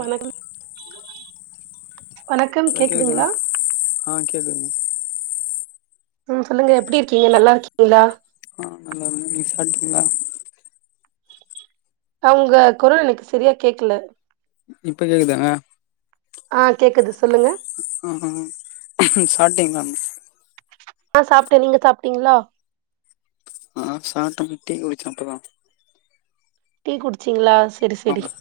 வணக் வணக்கம் அத கேட்டே கேக்குதுங்களா ஆ கேக்குது ம் சொல்லுங்க எப்டி இருக்கீங்க நல்லா இருக்கீங்களா ஆ நல்லா இருக்கேன் நீங்க சாட்டீங்களா அவங்க குரல் எனக்கு சரியா கேக்கல இப்ப கேக்குதா ஆ கேக்குது சொல்லுங்க ஆ சாப்டீங்களா ஆ சாப்டேன் நீங்க சாப்டீங்களா ஆ சாப்ட்டு டீ குடிச்சோம் இப்பதான் டீ குடிச்சீங்களா செரி செரி ஆமா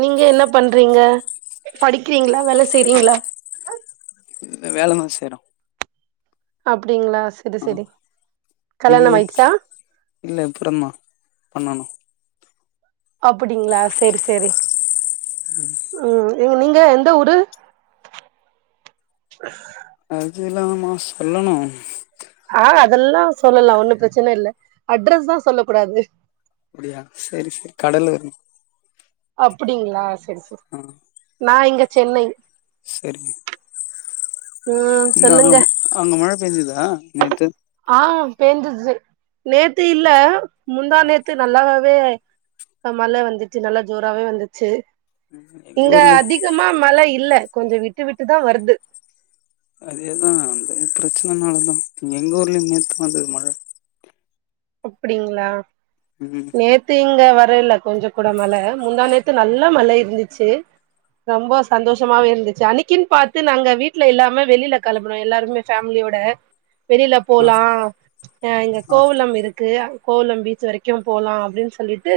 நீங்க என்ன பண்றீங்க படிக்கறீங்களா வேல செய்றீங்களா வேல தான் செய்றேன் அப்டிங்களா செரி ஆ செரி நீங்க கல்யாணம் ஆயிடுச்சா இல்ல அப்பறமா பண்ணணும் அப்டிங்களா சேரி சேரி உம் ம் எ நீங்க எந்த ஊரு அதுல்லாமா சொல்லணும் ஆ அதெல்லாம் சொல்லலாம் ஒன்னும் பிரச்சன இல்ல அட்ரஸ் தா சொல்ல கூடாது அப்டியா சரி சரி கடல்லு அப்டிங்களா சரி சரி ஆ நா இங்க சென்னை சரி ம் நா சொல்லுங்க நம்ம அங்கே அங்கே மழ பெஞ்சுதா நேத்து ஆ பேஞ்சுது நேத்து இல்ல முந்தா நேத்து நல்லா ம் மழ வந்துச்சு நல்ல ஜோராவே வந்துச்சு எங்க இங்க ஊர்ல அதிக அதிகமா மழ இல்ல கொஞ்ச விட்டு விட்டுதா வருது அதேதான் அந்த பிரச்சனனாலதா எங்க ஊர்லயும் நேத்து வந்தது மழ அப்டிங்களா ம் நேத்து இங்க வரல கொஞ்சம கூட மழ முந்தா நேரத்து நல்ல மழ இருந்துச்சு ரொம்ப சந்தோஷமாவே இருந்துச்சு அன்னக்குன்னு பா்த்து நாங்க வீட்ல இல்லாமே வெளில கெளம்பனோம் எல்லாருமே ஃபேமிலியோட வெளில ஆ போலாம் அ இங்க ஆ கோவலம் இருக்கு இரு கோலம் பீச் வரைக்கு போலா அப்டின்னு சொல்லிட்டு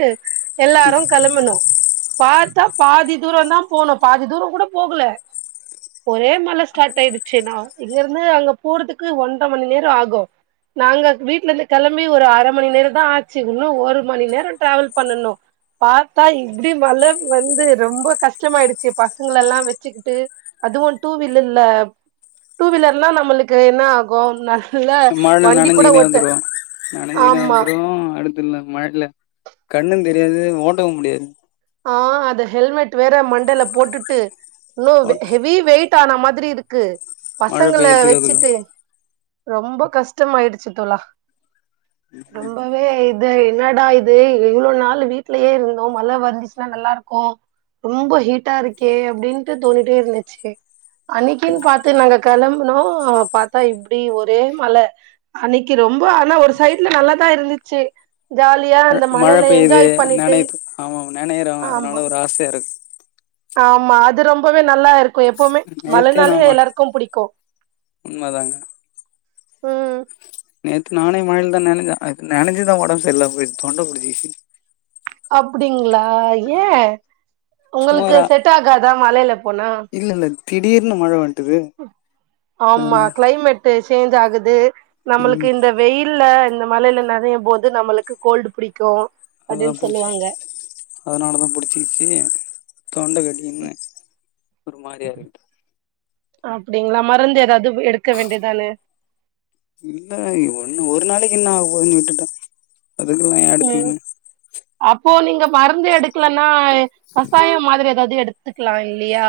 எல்லாரு கிளம்பணு பாத்தா பாதி தூர தா போனோ பாதி தூர கூட போகல ஒரே மலை ஸ்டார்ட் ஆயிடுச்சுன்னா இங்க இருந்து அங்க போறதுக்கு ஒன்றரை மணி நேர ஆகு நாங்க வீட்டுல இருந்து கிளம்ப ஒரு அரை மணி நேர தா ஆச்சு ஒரு மணி நேர டிராவல் பண்ணணு பாத்தா இப்டி மழ வந்து ரொம்ப கஷ்டமாயிடுச்சு பசங்கள எல்லா வச்சுக்கிட்டு அதுவு டூ வீலர்ல டூவீலர்ல்னா நம்மளுக்கு என்ன ஆகு இல்ல வண்டி கூட ஓட்டு அனைக்கின வந்துரு அடுத்துல்ல மழைல கண்ணு தெரியாது ஓட்டவு முடியாது ஆஹ் அத ஹெல்மெட் வேற மண்டல போட்டுட்டு இன்னு ஓட்ட ஹெவி வெயிட் இருட்டன மாரி இருக்கு மழ பசங்களை பெய்யறதுக்கு அதுக்கு வச்சிட்டு ரொம்ப கஷ்டமாயிடுச்சு தோழா ரொம்ப ஏய் இது என்னடா இது இவ்வளவு நாள் வீட்லயே இருந்தோ மழை வந்துசிச்சு மழ நல்லா இருக்கு ரொம்ப ஹீட்டா இருக்கே அப்டின்ட்டு தோணிட்டே இருந்துச்சு அன்னிக்கின்ன்னு பாத்து நாங்க கிளம்புனோ பாத்தா இப்படி ஒரே மழ அன்னைக்கு ரொம்ப ஆனா ஒரு சைட்ல நல்லாதா இருந்துச்சு ஜாலியா அந்த மழைல என்ஜாய் பண்ணிட்டு ஆமாம் நெனையிறோ ஆமா. அதனால ஒரு ஆசையாக இருக்குது ஆமா அது ரொம்பவே நல்லா இருக்கு எப்பவுமே நேத்தே நா மழைனாலே ம எல்லாருக்கு பிடிக்கு உண்மதாங்க ம் நேத்து நான மழையில தா நினைச்ச நினைச்சுதா உடம்புரியல்ல போய தொண்ட முடுச்சுகிச்சு அப்டிங்களா ஏன் சும்மா உங்களுக்கு ஒரு செட் ஆகாதா மழையில போனா இல்ல இல்ல திடீர்னு மழை வந் ஆமா கிளைமேட் சேஞ்ச் ஆகுது நம்மளுக்கு ம் இந்த வெயில்ல இந்த மழையில நனையு போது நம்மளுக்கு கோல்டு புடிக்கு அப்டின்னு அதான் சொல்லுவாங்க புடிச்சுகிச்சு அதனாலதா புடிச்சிக்கிச்சு தொண்டை கட்டிக்கினு ஒரு மாரியா போயிரு அப்டிங்களா மருந்து ஏதாவது எடுக்க வேண்டியதானே இல்லங்க ஒன்னு ஒரு நாளைக்கு என்ன ஆக போதுன்னு விட்டுட்டா அதுக்ககுல்லா அடுத்து ம் இது அப்போ நீங்க மருந்து எடுக்கலன்னா கசாய மாரி ஏதாவது எடு எடுத்துக்கலா இல்லையா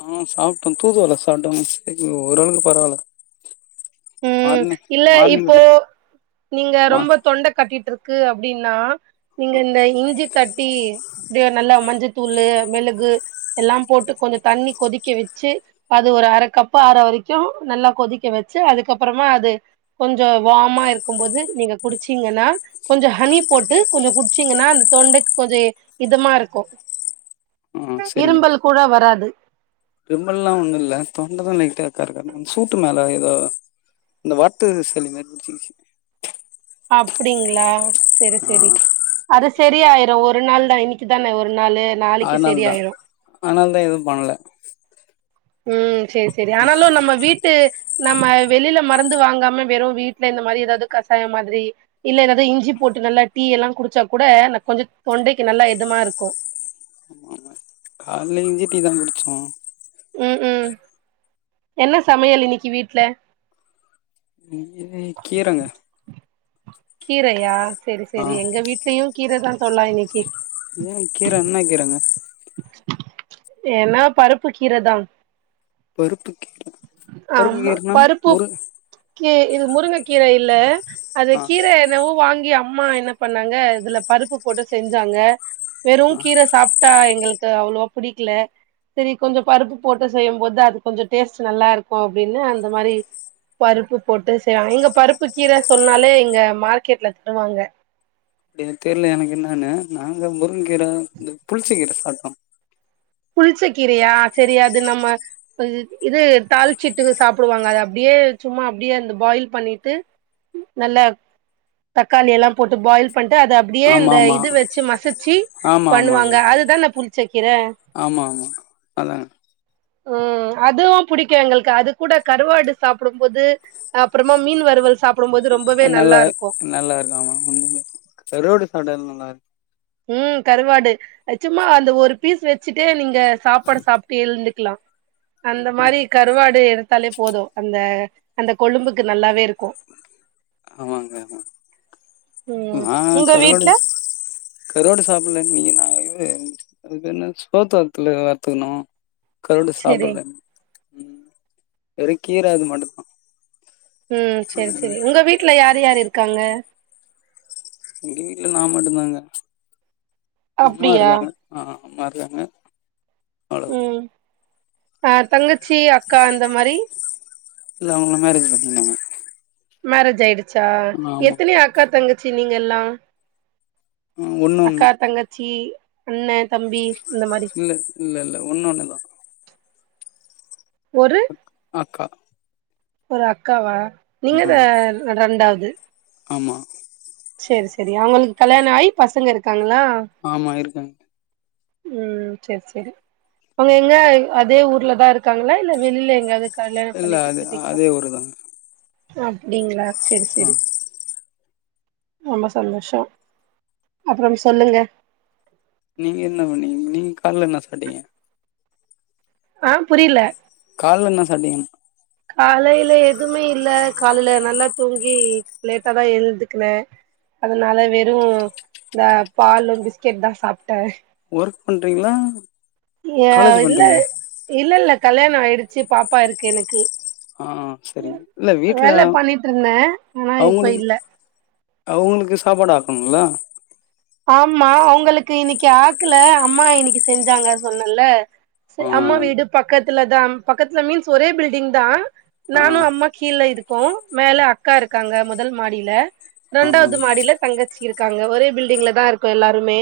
ஆ சாப்டே தூதுவல சாப்டே ஓரளவுக்கு பரவால ம் இல்ல இப்போ நீங்க மா ரொம்ப தொண்ட கட்டிட்டு இருக்கு அப்டின்னா நீங்க இந்த இஞ்சி தட்டி தொ அப்டியோ நல்லா மஞ்சதூளு மேளகு எல்லா போட்டு கொஞ்ச தண்ணி கொதிக்க வச்சி அது ஒரு அரகப்பு அர வரைக்கு நல்லா கொதிக்க வச்சி அதுகப்புறமா அது கொஞ்சோ வமா இருக்குபோது நீங்க குடிச்சீங்கன்னா கொஞ்சோ அனி போட்டு கொஞ்சோ குடிசீங்கன்னா அந்த தொண்டைக்கு கொஞ்சோ இதமா இருக்கு ஆ இரும்பல் கூட வராது இரும்பல்லா ஒண்ணு இல்ல தொண்டை தா லைட்ட காரக்கறனு சூட்டு மேலே ஏதோ இந்த வர்ட்டு சளி மாரி புடிச்சிச்சி அப்டிங்களா சேரி ஆ சேரி அது சரிய ஆயிரு ஒரு நாள் தா இன்னைக்கு தானே ஒரு நாளு நாளைக்கு அதனால தா சரியாயிரு அதனால தா எதுவு பண்ணல உம் செரி செரி ஆனாலும் நம்ம வீட்டு நம்ம வெளில மறந்து வாங்காம வெறு வீட்ல இந்த மாரி எதாது கசாயம் மாதிரி இல்ல ஏதாது இஞ்சி போட்டு நல்லா டீ எல்லா குடிச்சா கூட ந கொஞ்சோ தொண்டைக்கு நல்லா எதமா இருக்கு ஆமா கால்ல இஞ்சிடிதா குடிச்சோ ம் ம் என்ன சமையல் இன்னிக்கி வீட்ல இங்யை கீரங்க கீரையா செரி ஆ செரி எங்க வீட்லயு கீர தா தோழ இன்னிக்கி ஏ கீறேன்ன கிறங்க என பருப்பு கீரைதா பருப்புக்கீற ஆமா பருப்பு கீ இது முருங்கை கீர இல்ல அது ஆ கீர என்னவோ வாங்கி அம்மா என்ன பண்ணாங்க இதுல பருப்பு போட்டு செஞ்சாங்க வெறும் கீர சாப் டா எங்களுக்கு அவ்ளவோ பிடிக்கல செரி கொஞ்சோ பருப்பு போட்டு செய்யும்போது அது கொஞ்சோ டேஸ்ட் நல்லா இருக்கு அப்டின்னு அந்த மாரி பருப்பு போட்டு செய்வாங்க எங்க பருப்பு கீர சொன்னாலே இங்க மார்க்கெட்ல தருவாங்க எணுக்கு தெரியல எனக்கு என்னன்னு நாங்க முருங்கீரை இந்த புளிச்சா கீர சாப்பிட்டோ புளிச்ச கீரயா செரி அது நம்ம இது தாளிச்சிட்டு சாப்பிடுவாங்க அது அப்டியே சும்மா அப்டியே அந்த பாயில் பண்ணிட்டு நல்ல தக்காளி எல்லா போட்டு பாயில் பண்ட்டு அத அப்டியே ஆமா இந்த ஆமா இது வச்சு மசிச்சி ஆமா ஆமா பண்ணுவாங்க ஆமா அதுதான புளிச்சக்கிற ஆமா ஆமா அதாங்க உம் அதுவும் புடிக்கு எங்களுக்கு அது கூட கருவாடு சாப்டும்போது அப்புறமா மீன் வருறுவல் சாப்பிடும்போது ரொம்பவே நல்லா இருக்கு நல்லா இருக்கு ஆமா கரோடு கடயிலா நல்லா இருக்கு உம் கருவாடு சும்மா அந்த ஒரு பீஸ் வச்சுட்டே நீங்க சாப்பாடு சாப்ட்டு எழுந்துக்கலா அந்த மாரி கருவாடு எடுத்தாலே போது அந்த அந்த கொழும்புக்கு நல்லாவே இருக்கு ஆமாங்க அதா ம் நா உங்க கருவாடு வீட்ல கருவாடு சாப்பில நீ நா அதுனா சோத்து வத்துல வத்துக்கணு கருவாடு செரி சாப்பல வெரு கீரா அது மட்டுதா ம் செரி செரி உங்க வீட்டுல யார் யார்ரு இருக்காங்க எங்க வீட்டுல நா மட்டுதாங்க அம்மா அப்டியா இருக்காங்க ஆ அம்மா இருக்காங்க அவ்ளத ம் ஆ தங்கச்சி அக்கா அந்த மாரி இல்ல அவுங்கள்ல மேரேஜ் பண்ணிங்காங்க மேரேஜ் ஆயிடுச்சா ஆமா எத்தன அக்கா தங்கச்சி நீங்க எலாம் ஒண்ணு ஒண்ணு அக்கா தங்கச்சி அண்ணன் தம்பி இந்த மாரி இல்ல இல்ல இல்ல ஒண்ண ஒண்ணும் தா ஒரு அக்கா ஒரு அக்காவா நீங்க ஆ தான் ரெண்டாவது ஆமா சேரி சேரி அவுங்களுக்கு கல்யாண ஆயி பசங்க இருக்காங்களா ஆமா இருக்காங்க ம் சேரி சேரி அவுங்க எங்க அதே ஊர்ல தா இருக்காங்களா இல்ல வெளில எங்காவ்து கல்யாண இல்ல பண்ணி அது குட்த்துட்டீங்களா அதே ஊருதாங்க அப்டிங்ளா சேரி ஆ சேரி ரொம்ப சந்தோஷ அப்றம் சொல்லுங்க நீங்க என்ன பண்ணீங்க நீங்க கால்ல என்ன சாப்ட்டீங்க ஆ புரியல கால்ல என்ன சாப்டிங்க காலைல எதுமே இல்ல காலைல நல்லா தூங்கி லேட்டா தா எழ்ந்துக்குனே அதுனால வெறு இந்த பாலு பிஸ்கெட் தா சாப்ட்டே ஒர்க் பண்றீங்ளா ஏ காலேஜ் இல்ல பண்றீங்ளா இல்ல இல்ல கல்யாண ஆயிடுச்சு பாப்பா இருக்கு எனக்கு ஆ செரிங்க இல்ல வீட்ல வேல பண்ணிட்ருந்தே ஆனா இப்ப அவுங்களுக்கு இல்ல அவுங்களுக்கு சாப்பாடு ஆக்கணுல்ல ஆமா அவுங்களுக்கு இன்னைக்கு ஆக்கல அம்மா இன்னைக்கு செஞ்சாங்க சொன்னல்ல சே ஆ அம்மா வீடு பக்கத்துல தா பக்கத்துல மீன்ஸ் ஒரே பில்டிங் தா ஆ நானு அம்மா கீழ இருக்கோ மேல அக்கா இருக்காங்க மொதல் மாடில ஆ ரெண்டாவ்து மாடில தங்கச்சி இருக்காங்க ஒரே பில்டிங்ல தா இருக்கோ எல்லாருமே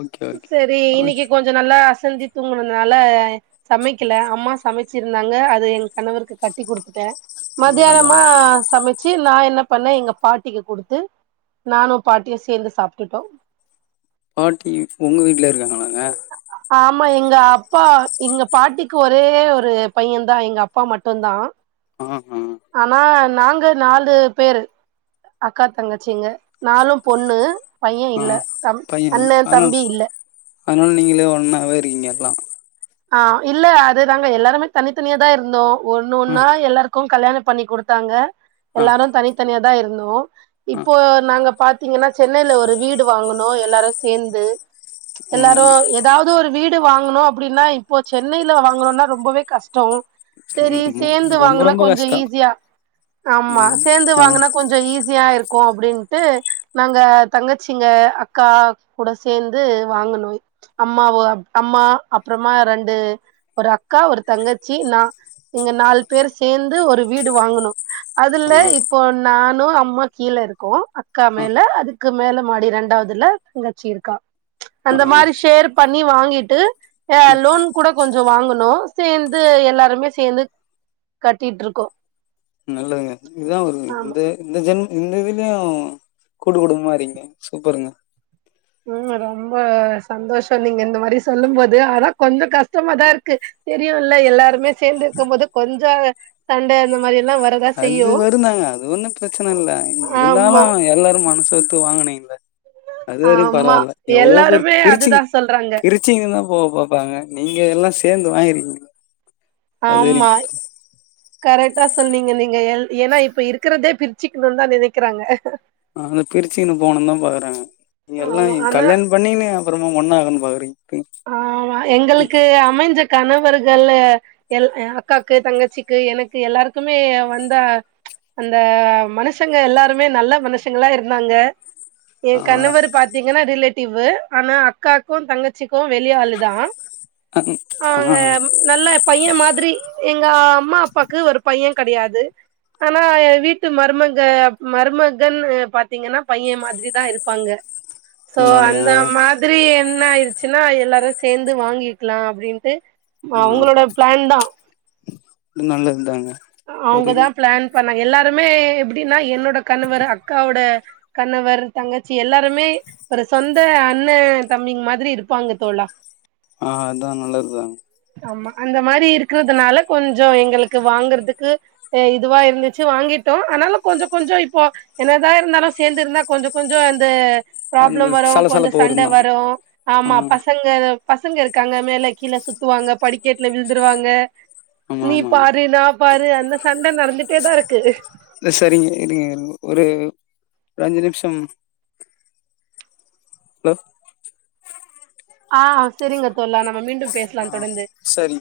ஓகே ஓகே சேரி அவ- இன்னைக்கு கொஞ்ச நல்லா அசந்து தூங்குனனால சமைக்கல அம்மா சமைச்சிருந்தாங்க அத என் கணவருக்கு கட்டி குடுத்துட்டே அதான் மதியானமா சமைச் ச்சு நா என்ன பண்ணே எங்க பாட்டிக்கு குடுத்து நானு பாட்டியு சேந்து சாப்ட்டுட்டோ பாட்டி உங்க வீட்ல இருக்காங்களாங்க ஆமா எங்க அப்பா எங்க பாட்டிக்கு ஒரே ஒரு பையந்தா எங்க அப்பா மட்டுந்தா ஆ ஹா ஆனா நாங்க நாலு பேரு அக்கா தங்கச்சிங்க நாலு பொண்ணு பைய ஆ இல்ல தம் அண்ண தம்பி இல்ல அதுனால நீங்களே ஒன்னாவே இருக்கீங்க எல்லா ஆ இல்ல அதுதாங்க எல்லாருமே தனித்தனியா தா இருந்தோ ஒன்னு ஆ ஒன்னா எல்லாருக் க்கு கல்யாண பண்ணி குடுத்தாங்க ஆ எல்லாரு தனித்தனிய தா இருந்தோ ஆ இப்போ நாங்க இப்ப பாத்தீங்கனா சென்னைல ஒரு வீடு வாங்குனோ எல்லாரு சேந்து ஆ எல்லாரு எத் தாவ்து ஒரு வீடு வாங்கணு அப்டினா இப்போ சென்னைல வாங்கனுனா ரொம்பவே கஷ்டோ சேரி சொல்லு சேந்து ரொம்ப வாங்குனா ரொம்ப கொஞ்ச கஷ்டோ ஈஸியா ஆமா சேந்து வாங்குனா கொஞ்ச ஈஸியா இருக்கு அப்டின்ட்டு நாங்க தங்கச்சிங்க அக்கா கூட சேந்து வாங்குனோ அம்மாவு அம்மா அப்றமா ரெண்டு ஒரு அக்கா ஒரு தங்கச்சி நா இங்க நாலு பேரு சேந்து ஒரு வீடு வாங்குனோ அதுல ஆ இப்போ நானு அம்மா கீழ இருக்கோ அக்கா ஆ மேல அதுக்கு மேல மாடி ரெண்டாவ்துல தங்கச்சி இருக்கா ஆ அந்த மாரி ஷேர் பண்ணி வாங்கிட்டு அ ஆ லோன் கூட கொஞ்ச வாங்குனோ சேந்து எல்லாருமே சேந்து கட்டிட்ருக்கோ நல்லதுங்க இதுதா வருதுங்க ஆமா இந்த இந்த ஜென் இந்த ஜென் இல்லயாவ் துமாறிங்க சூப்பருங்க ம் ரொம்ப சந்தோஷ நீங்க இந்த மாரி சொல்லும் போது ஆனா கொஞ்ச கஷ்டமாதா இருக்கு தெரியுமல்ல எல்லாருமே சேந்து இருக்கும் போது கொஞ்ச சண்ட அந்த மாரி எல்லா வரதா அது செய்யு வருந்தாங்க அது ஒன்னு பிரச்சன இல்ல இருந்தாலு ஆமா எல்லாரு மனசு ஒத்து வாங்கினீ கில அதுவரையு பரவா ஆமா இல்ல எவ்ளோ பேர் எல்லாருமே பிரிச்சிங் அதுதா சொல்றாங்க பிரிச் ச்சிங் தா போவ பாப்பாங்க நீங்க எல்லா சேந்து வாங்கிருக்கீங்க அது ஆமா வரையு கரெக்டா சொன்னீங்க நீங்க எ ஏனா இப்ப இருக்கிறதே பிரிச்சுக்கணுன்னு தா நெனைக்கிறாங்க [unintelligible] பிரிச்சுக்குன்னு போணுதா பாக்குறாங்க இங்க எல்லா ஆமா ஆனா கல்யாணம் பண்ணின்னு அப்பறமா [unintelligible] பாக்குறீங்க ஆ எங்களுக்கு அமைஞ்ச கணவர்கள்லு எல் எ அக்காக்கு தங்கச்சிக்கு எனக்கு எல்லாருக்குமே வந்த அந்த மனுஷங்க எல்லாருமே நல்ல மனுஷங்களா இருந்தாங்க எ ஆ கணவர் பாத்தீங்கன்னா ரிலேட்டிவ்வு ஆனா அக்காக்கு தங்க கு வெளி ஆளுதா ஆ நல்ல பைய மாதிரி எங்க அம்மா அப்பாக்கு ஒரு பைய கெடையாது ஆனா வீட்டு மருமக மருமகன் பாத்தீங்கன்னா பையே மாதிரி தா இருப்பாங்க சோ அதனாலயா அந்த மாதிரி என்ன இருக் சின்னா எல்லாரு சேந்து வாங்கிக்கலா அப்டின்ட்டு ஆ அவங்களோட பிளான் தா நல்லதுதாங்க அவுங்கதா பிளான் பண்ணா எல்லாருமே எப்படின்னா என்னோட கணவர் அக்காவோட கணவர் தங்கச்சி எல்லாருமே ஒரு சொந்த அண்ணோ தம்பி மாதிரி இருப்பாங்க தோழா ஆ அதா நல்லருதாங் ஆமா அந்த மாரி இருக்கற்துனால கொஞ்சொ எங்களுக்கு வாங்றதுக்கு எ இதுவா இருந்துச்சு வாங்கிட்டோ ஆனாலு கொஞ்சொ கொஞ்கொ இப்போ என்னதா இருந்தாலூ சேர்ந்து இருந்தா கொஞ்சொ கொஞ்சொ அந்த அந்த ப்ராப்ளம் வரூ கொஞ்சொ சலசலப்பு சண்ட வருந்தான் வரூ ஆ ஆமா பசங் க அதா பசங்க இருக்காங்க மேல கீழ சுத்துவாங்க படிக்கெட்ல விழுந்துருவாங்க ஆமா நீ ஆமாங்க பாரு நா பாரு அந்த சண்ட நடதிட்டே தா இருக்கு இல சரிங்க இருங்க இருங் ஒரு ஒரு அஞ்சு நிமிஷம் லோ ஆ செரிங்க தோழா நம்ம மீண்டும் பேசலா ஆ தொடர்ந்து சரி